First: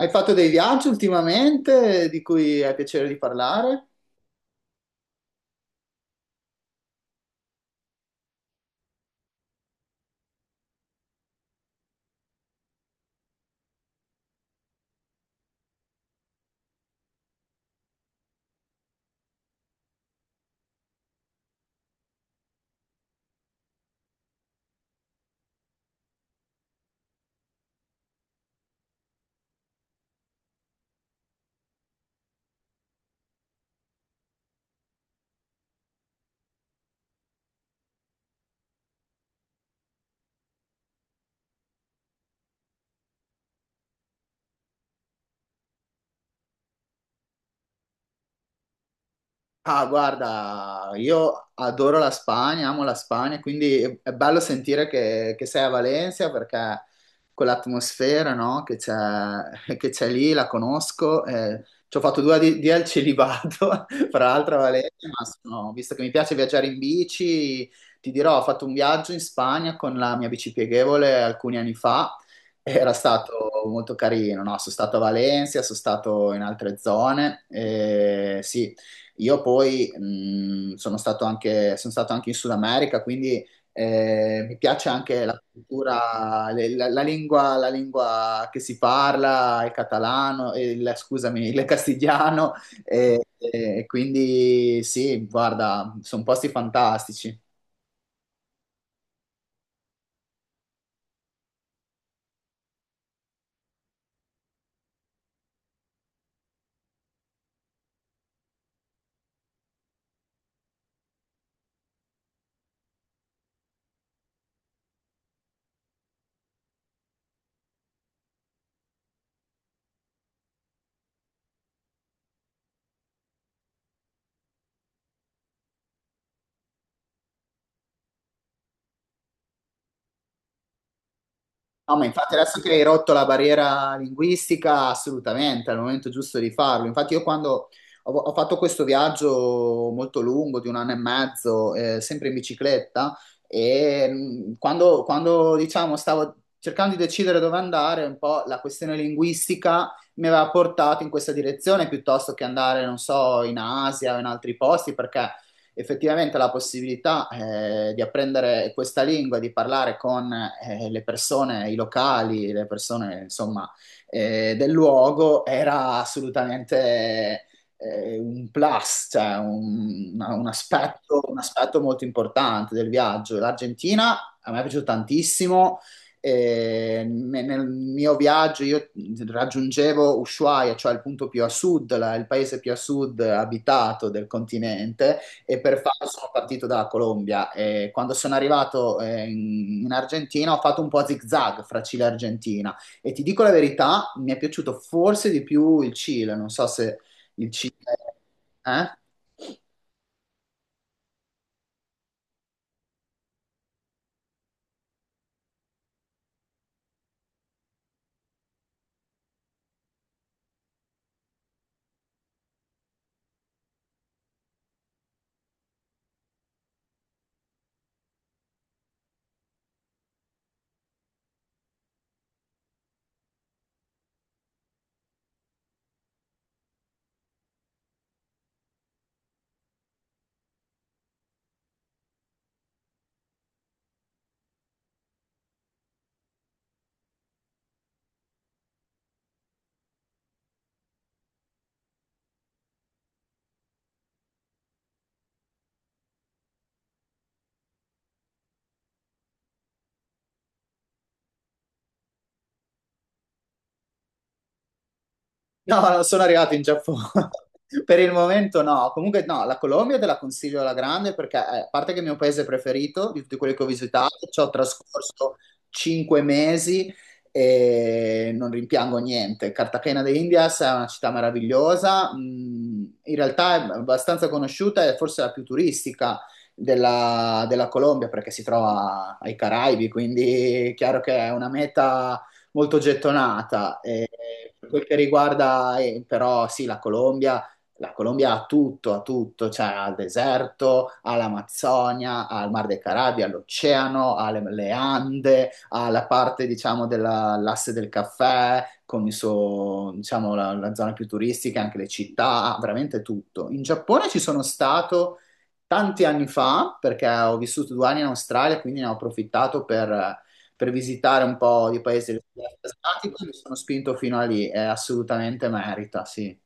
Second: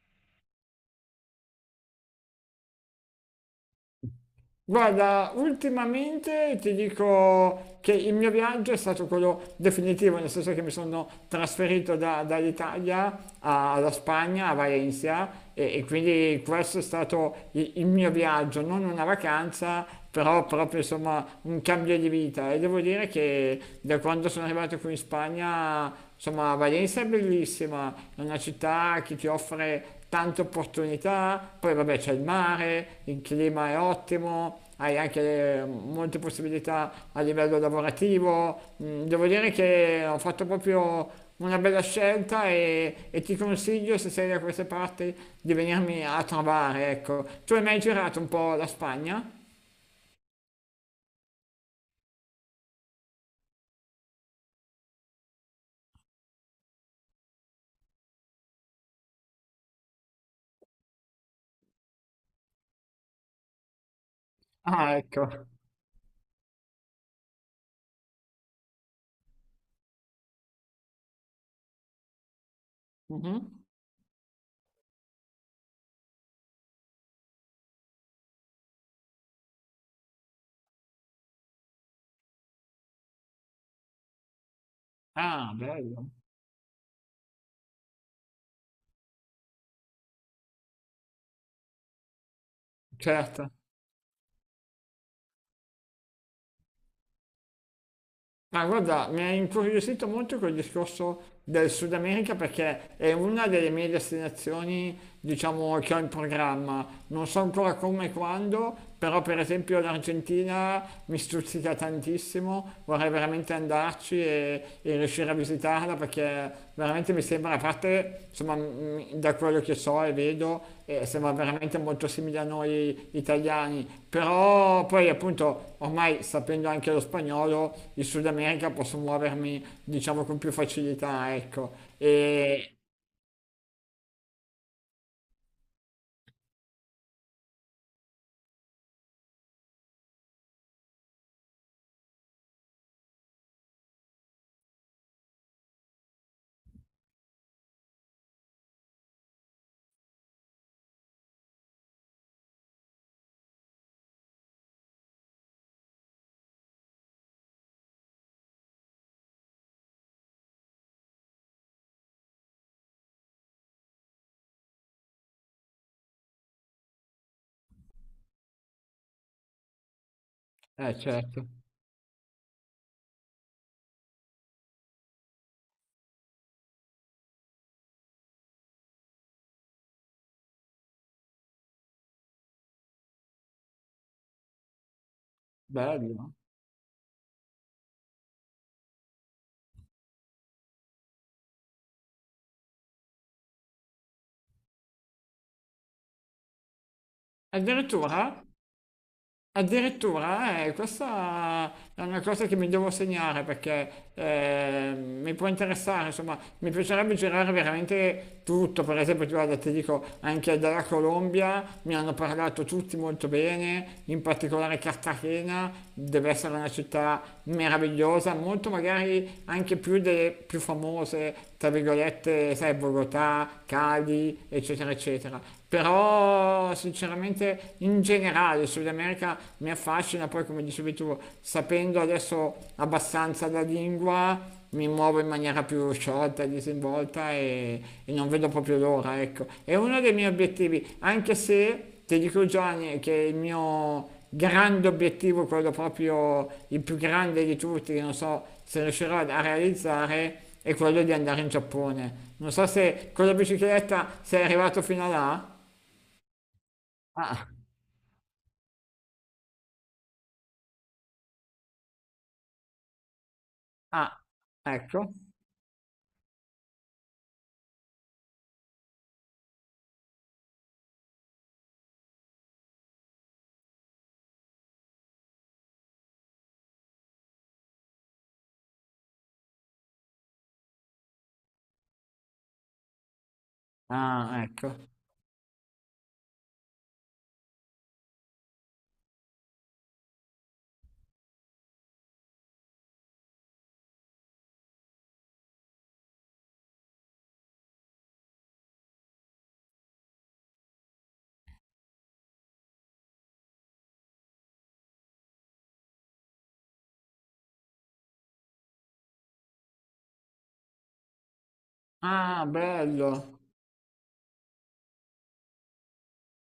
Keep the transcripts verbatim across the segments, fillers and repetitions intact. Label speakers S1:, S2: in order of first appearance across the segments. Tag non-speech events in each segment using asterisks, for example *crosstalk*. S1: Hai fatto dei viaggi ultimamente di cui hai piacere di parlare?
S2: Guarda, ultimamente ti dico che il mio viaggio è stato quello definitivo, nel senso che mi sono trasferito da- dall'Italia a- alla Spagna, a Valencia, e, e quindi questo è stato i- il, mio viaggio, non una vacanza, però proprio insomma un cambio di vita. E devo dire che da quando sono arrivato qui in Spagna, insomma, Valencia è bellissima, è una città che ti offre tante opportunità, poi vabbè c'è il mare, il clima è ottimo, hai anche molte possibilità a livello lavorativo. Mm, Devo dire che ho fatto proprio una bella scelta e, e ti consiglio, se sei da queste parti, di venirmi a trovare, ecco. Tu hai mai girato un po' la Spagna?
S1: Ah, guarda, io adoro la Spagna, amo la Spagna, quindi è è bello sentire che, che sei a Valencia perché quell'atmosfera, no, che c'è che c'è lì, la conosco. Eh, ci ho fatto due adi- di al celibato, *laughs* fra l'altro a
S2: Ah,
S1: Valencia, ma
S2: ecco.
S1: sono- visto che mi piace viaggiare in bici, ti dirò, ho fatto un viaggio in Spagna con la mia bici pieghevole alcuni anni fa. Era stato
S2: Mhm.
S1: molto carino, no? Sono stato a Valencia, sono stato in altre zone, eh, sì, io poi mh, sono stato anche, sono stato anche in Sud America, quindi eh, mi piace anche la
S2: Ah, bello.
S1: cultura, le- la, la lingua, la lingua che si parla, il catalano, il, scusami, il castigliano, e,
S2: Certo.
S1: e quindi sì, guarda, sono posti fantastici.
S2: Ma guarda, mi ha incuriosito molto quel discorso del Sud America perché è una delle mie destinazioni, diciamo, che ho in programma. Non so ancora come e quando, però per esempio l'Argentina mi stuzzica tantissimo, vorrei veramente andarci e, e riuscire a visitare citarla perché veramente mi sembra, a parte insomma, mh, da quello che so e vedo, eh, sembra veramente molto simile a noi italiani, però poi appunto ormai sapendo anche lo spagnolo, in Sud America posso muovermi diciamo con più facilità, ecco.
S1: No, ma infatti adesso che
S2: E
S1: hai rotto la barriera linguistica, assolutamente, è il momento giusto di farlo. Infatti io quando ho, ho fatto questo viaggio molto lungo, di un anno e mezzo, eh, sempre in bicicletta, e mh, quando, quando, diciamo, stavo cercando di decidere dove andare, un po' la questione linguistica mi aveva portato in questa direzione piuttosto che andare, non so, in Asia o in altri posti, perché effettivamente la possibilità eh, di apprendere questa lingua, di parlare con eh, le persone, i locali, le persone insomma eh, del luogo era assolutamente eh, un plus, cioè un, un
S2: eh,
S1: aspetto, un
S2: certo,
S1: aspetto molto importante del viaggio. L'Argentina a me è piaciuto tantissimo. E me- nel mio viaggio io raggiungevo Ushuaia, cioè il punto più a sud, la- il paese più a sud abitato del continente, e per farlo sono
S2: bello.
S1: partito dalla Colombia. E quando sono arrivato eh, in, in Argentina ho fatto un po' a zig-zag fra Cile e Argentina e ti dico la verità, mi è piaciuto forse di più il Cile, non so se il Cile...
S2: Addirittura?
S1: Eh?
S2: Addirittura, eh, questa è una cosa che mi devo segnare perché eh, mi può interessare, insomma, mi piacerebbe girare veramente tutto, per esempio, ti guarda, ti dico, anche dalla Colombia mi hanno parlato tutti molto bene, in particolare Cartagena, deve essere una città meravigliosa, molto magari anche più delle più famose, tra virgolette, sai, Bogotà, Cali, eccetera, eccetera. Però sinceramente in generale il Sud America mi affascina, poi come dicevi tu, sapendo adesso abbastanza la lingua, mi muovo in maniera più sciolta, disinvolta e, e non vedo proprio l'ora, ecco. È uno dei miei obiettivi, anche se ti dico Gianni che il mio grande obiettivo, quello proprio il più grande di tutti, che non so se riuscirò a realizzare, è quello di andare in Giappone. Non so se con la bicicletta sei arrivato fino là.
S1: No, non sono arrivato in Giappone. *laughs*
S2: Ah.
S1: Per il momento no. Comunque no, la Colombia te la consiglio alla grande perché, eh, a parte che è il mio paese preferito di tutti quelli che ho
S2: Ah,
S1: visitato, ci ho
S2: ecco.
S1: trascorso cinque mesi e non rimpiango niente. Cartagena de Indias è una città meravigliosa, mm, in realtà è abbastanza conosciuta e forse la più turistica della, della Colombia perché si trova ai Caraibi, quindi è chiaro che è una meta molto gettonata. Eh,
S2: Ah,
S1: per
S2: ecco.
S1: quel che riguarda, eh, però, sì, la Colombia, la Colombia ha tutto, ha tutto, cioè ha il deserto, ha l'Amazzonia, ha il Mar dei Caraibi, ha l'oceano, ha le, le Ande, ha la parte, diciamo, dell'asse del caffè, con il suo, diciamo, la, la zona più turistica, anche le città, ha veramente tutto. In Giappone ci sono stato tanti anni fa, perché ho vissuto due anni in Australia, quindi ne ho approfittato per per visitare un po' di paesi
S2: Ah,
S1: dell'est asiatico, e mi
S2: bello.
S1: sono spinto fino a lì, è assolutamente merita, sì.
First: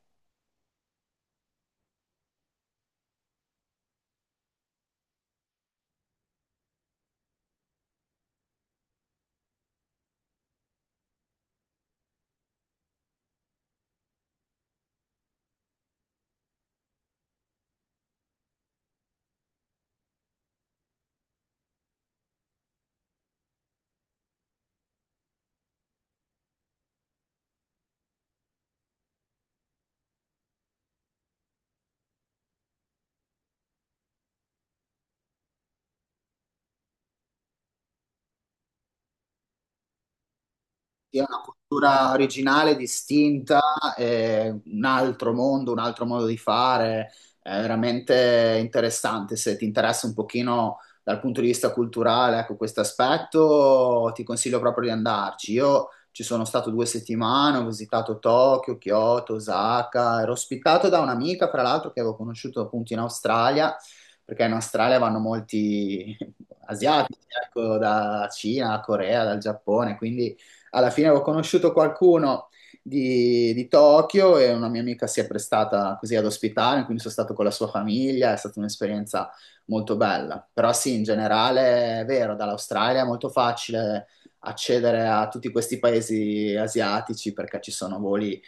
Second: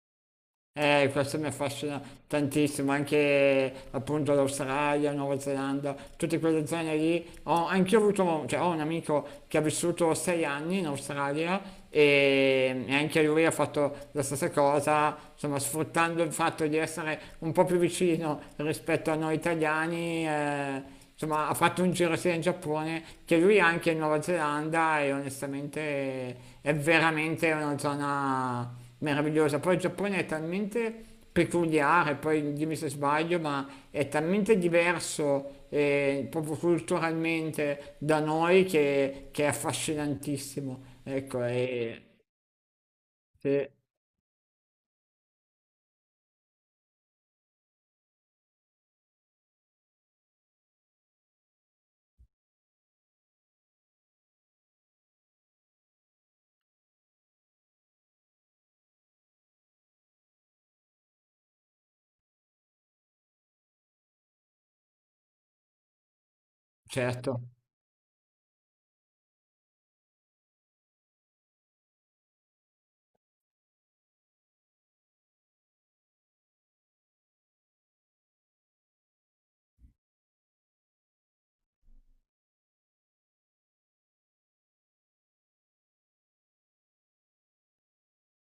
S2: Eh, questo mi affascina tantissimo, anche appunto l'Australia, Nuova Zelanda, tutte quelle zone lì. Ho, anch'io ho avuto, cioè, ho un amico che ha vissuto sei anni in Australia e, e anche lui ha fatto la stessa cosa, insomma, sfruttando il fatto di essere un po' più vicino rispetto a noi italiani. eh, Insomma, ha fatto un giro sia in Giappone che lui anche in Nuova Zelanda e onestamente è veramente una zona meravigliosa. Poi il Giappone è talmente peculiare, poi dimmi se sbaglio, ma è talmente diverso eh, proprio culturalmente da noi che, che è affascinantissimo.
S1: Sì, è una
S2: Ecco, e,
S1: cultura originale, distinta,
S2: e-
S1: è un altro mondo, un altro modo di fare, è veramente interessante. Se ti interessa un pochino dal punto di vista culturale, ecco, questo aspetto, ti consiglio proprio di andarci. Io ci sono stato due settimane, ho visitato Tokyo, Kyoto, Osaka, ero ospitato da un'amica, fra l'altro, che avevo conosciuto appunto in Australia, perché in Australia vanno molti *laughs* asiatici,
S2: certo,
S1: ecco, da Cina, Corea, dal Giappone, quindi alla fine avevo conosciuto qualcuno di, di Tokyo e una mia amica si è prestata così ad ospitare, quindi sono stato con la sua famiglia, è stata un'esperienza molto bella. Però sì, in generale è vero, dall'Australia è molto facile accedere a tutti questi paesi asiatici perché ci sono voli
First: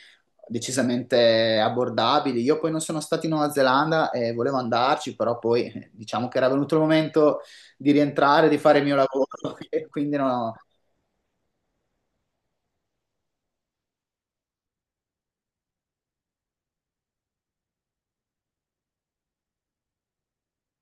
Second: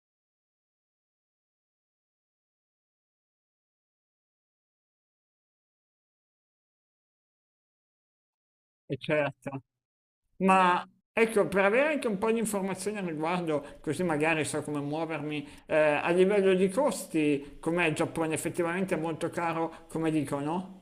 S1: decisamente abbordabili. Io poi non sono stato in Nuova Zelanda e volevo andarci, però poi eh, diciamo che era venuto il momento di rientrare, di fare il mio
S2: e
S1: lavoro,
S2: certo.
S1: *laughs* e quindi no,
S2: Ma ecco, per avere anche un po' di informazioni al riguardo, così magari so come muovermi, eh, a livello di costi, com'è il Giappone? Effettivamente è molto caro, come dicono?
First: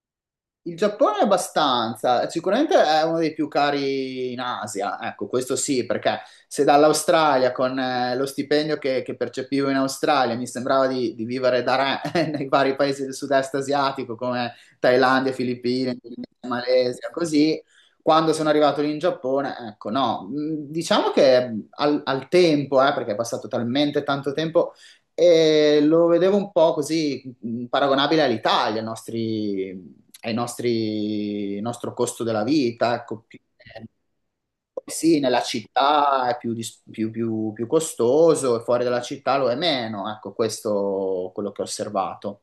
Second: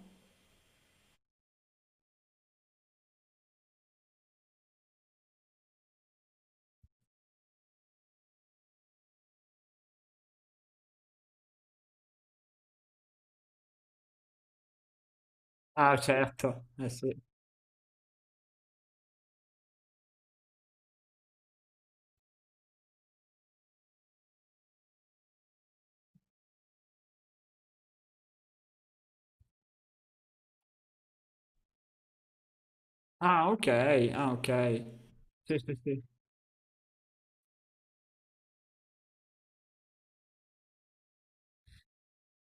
S1: il Giappone è abbastanza, sicuramente è uno dei più cari in Asia, ecco, questo sì, perché se dall'Australia con eh, lo stipendio che, che percepivo in Australia mi sembrava di, di vivere da re *laughs* nei vari paesi del sud-est asiatico come Thailandia, Filippine,
S2: Ah,
S1: Indonesia,
S2: certo, eh
S1: Malesia,
S2: sì.
S1: così, quando sono arrivato lì in Giappone, ecco, no, mh, diciamo che al, al tempo, eh, perché è passato talmente tanto tempo, e lo vedevo un po' così mh, paragonabile all'Italia, ai nostri ai nostri, il nostro costo della vita, ecco, più-
S2: Ah, ok,
S1: eh,
S2: ah, ok.
S1: sì, nella
S2: Sì, sì, sì.
S1: città è più, dis- più- più- più costoso e fuori dalla città lo è meno, ecco, questo è quello che ho osservato.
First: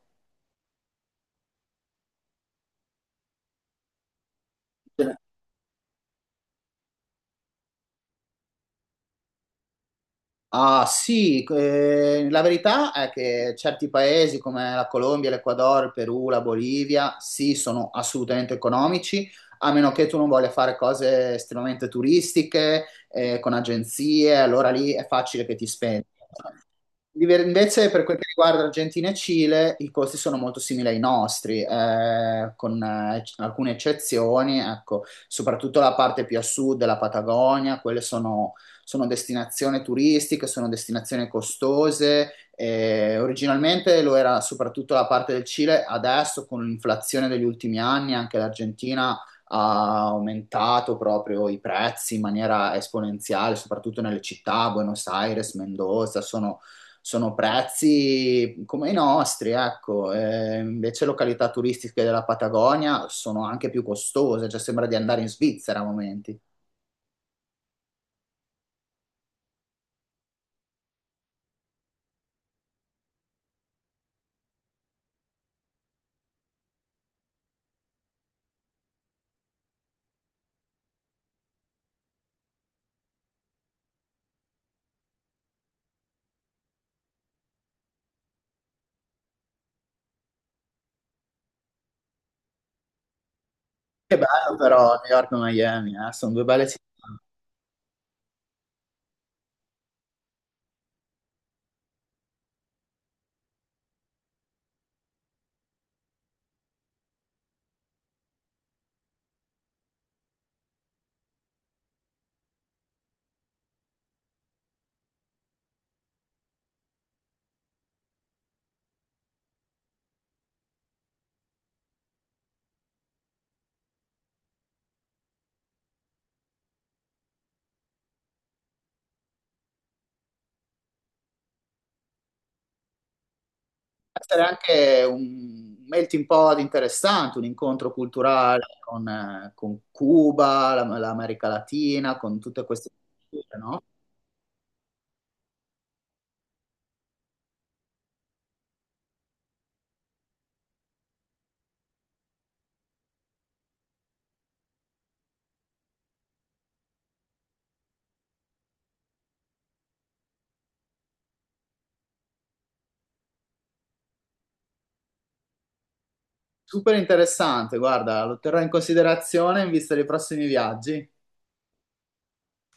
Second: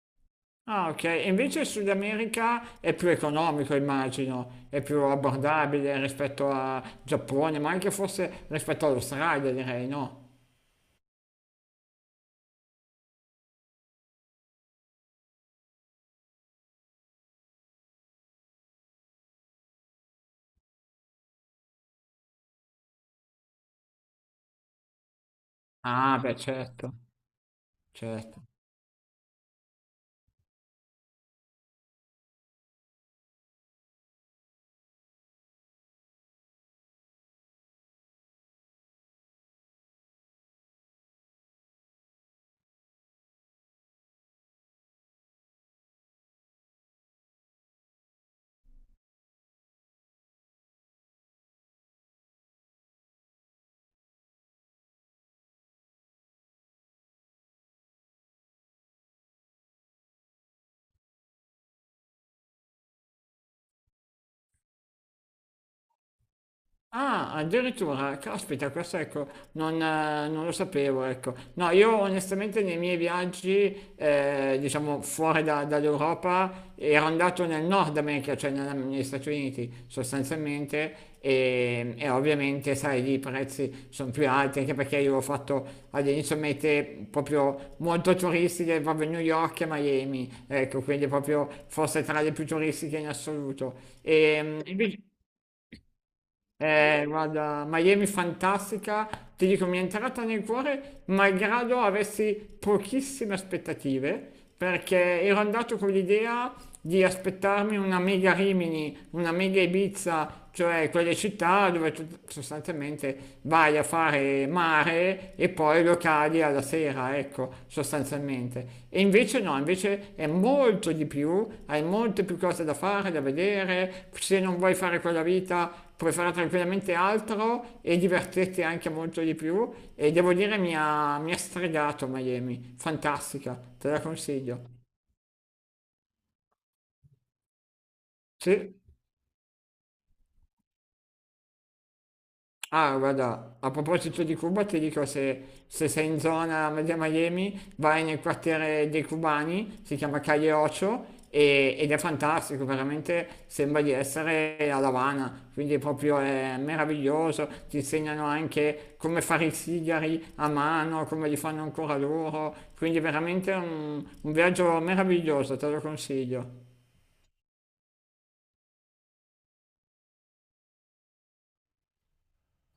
S2: Ah, ok. E invece il Sud America è più economico, immagino, è più abbordabile rispetto a Giappone, ma anche forse rispetto all'Australia, direi, no?
S1: Ah sì, eh, la verità è che certi paesi come la Colombia, l'Ecuador, il Perù, la Bolivia, sì, sono assolutamente economici, a meno che tu non voglia fare cose estremamente turistiche, eh, con agenzie, allora lì è facile che ti spendi.
S2: Ah, beh, certo,
S1: Diver- Invece per quel che
S2: certo.
S1: riguarda Argentina e Cile, i costi sono molto simili ai nostri, eh, con eh, alcune eccezioni, ecco, soprattutto la parte più a sud della Patagonia, quelle sono sono destinazioni turistiche, sono destinazioni costose. Eh, originalmente lo era soprattutto la parte del Cile, adesso con l'inflazione degli ultimi anni anche l'Argentina ha aumentato proprio i prezzi in maniera esponenziale, soprattutto nelle città, Buenos Aires, Mendoza, sono, sono prezzi come i nostri, ecco. Eh, invece località turistiche della Patagonia sono anche più costose, cioè sembra di andare in Svizzera a momenti.
S2: Ah, addirittura, caspita, questo ecco, non, eh, non lo sapevo, ecco. No, io onestamente nei miei viaggi, eh, diciamo fuori da- dall'Europa, ero andato nel Nord America, cioè nella- negli Stati Uniti sostanzialmente, e, e ovviamente, sai, lì i prezzi sono più alti, anche perché io ho fatto all'inizio mete proprio molto turistiche, proprio New York e Miami, ecco, quindi proprio forse tra le più turistiche in assoluto.
S1: Che bello
S2: E,
S1: però
S2: invece-
S1: New York e Miami, eh, sono due belle città.
S2: eh, guarda, Miami fantastica, ti dico, mi è entrata nel cuore malgrado avessi pochissime aspettative, perché ero andato con l'idea di aspettarmi una mega Rimini, una mega Ibiza, cioè quelle città dove tu sostanzialmente vai a fare mare e poi locali alla sera, ecco, sostanzialmente. E invece no, invece è molto di più, hai molte più cose da fare, da vedere, se non vuoi fare quella vita puoi fare tranquillamente altro e divertirti anche molto di più e devo dire mi ha, mi ha stregato Miami, fantastica, te la
S1: Può essere
S2: consiglio.
S1: anche un melting pot interessante, un incontro culturale
S2: Sì.
S1: con, eh, con Cuba, la- l'America Latina, con tutte queste
S2: Ah, guarda,
S1: culture,
S2: a
S1: no?
S2: proposito di Cuba, ti dico se, se sei in zona media Miami, vai nel quartiere dei cubani, si chiama Calle Ocho, e- ed è fantastico, veramente sembra di essere a La Habana, quindi proprio è meraviglioso, ti insegnano anche come fare i sigari a mano, come li fanno ancora loro, quindi veramente un un viaggio meraviglioso, te lo consiglio.
S1: Super interessante, guarda, lo terrò in considerazione in vista dei prossimi viaggi.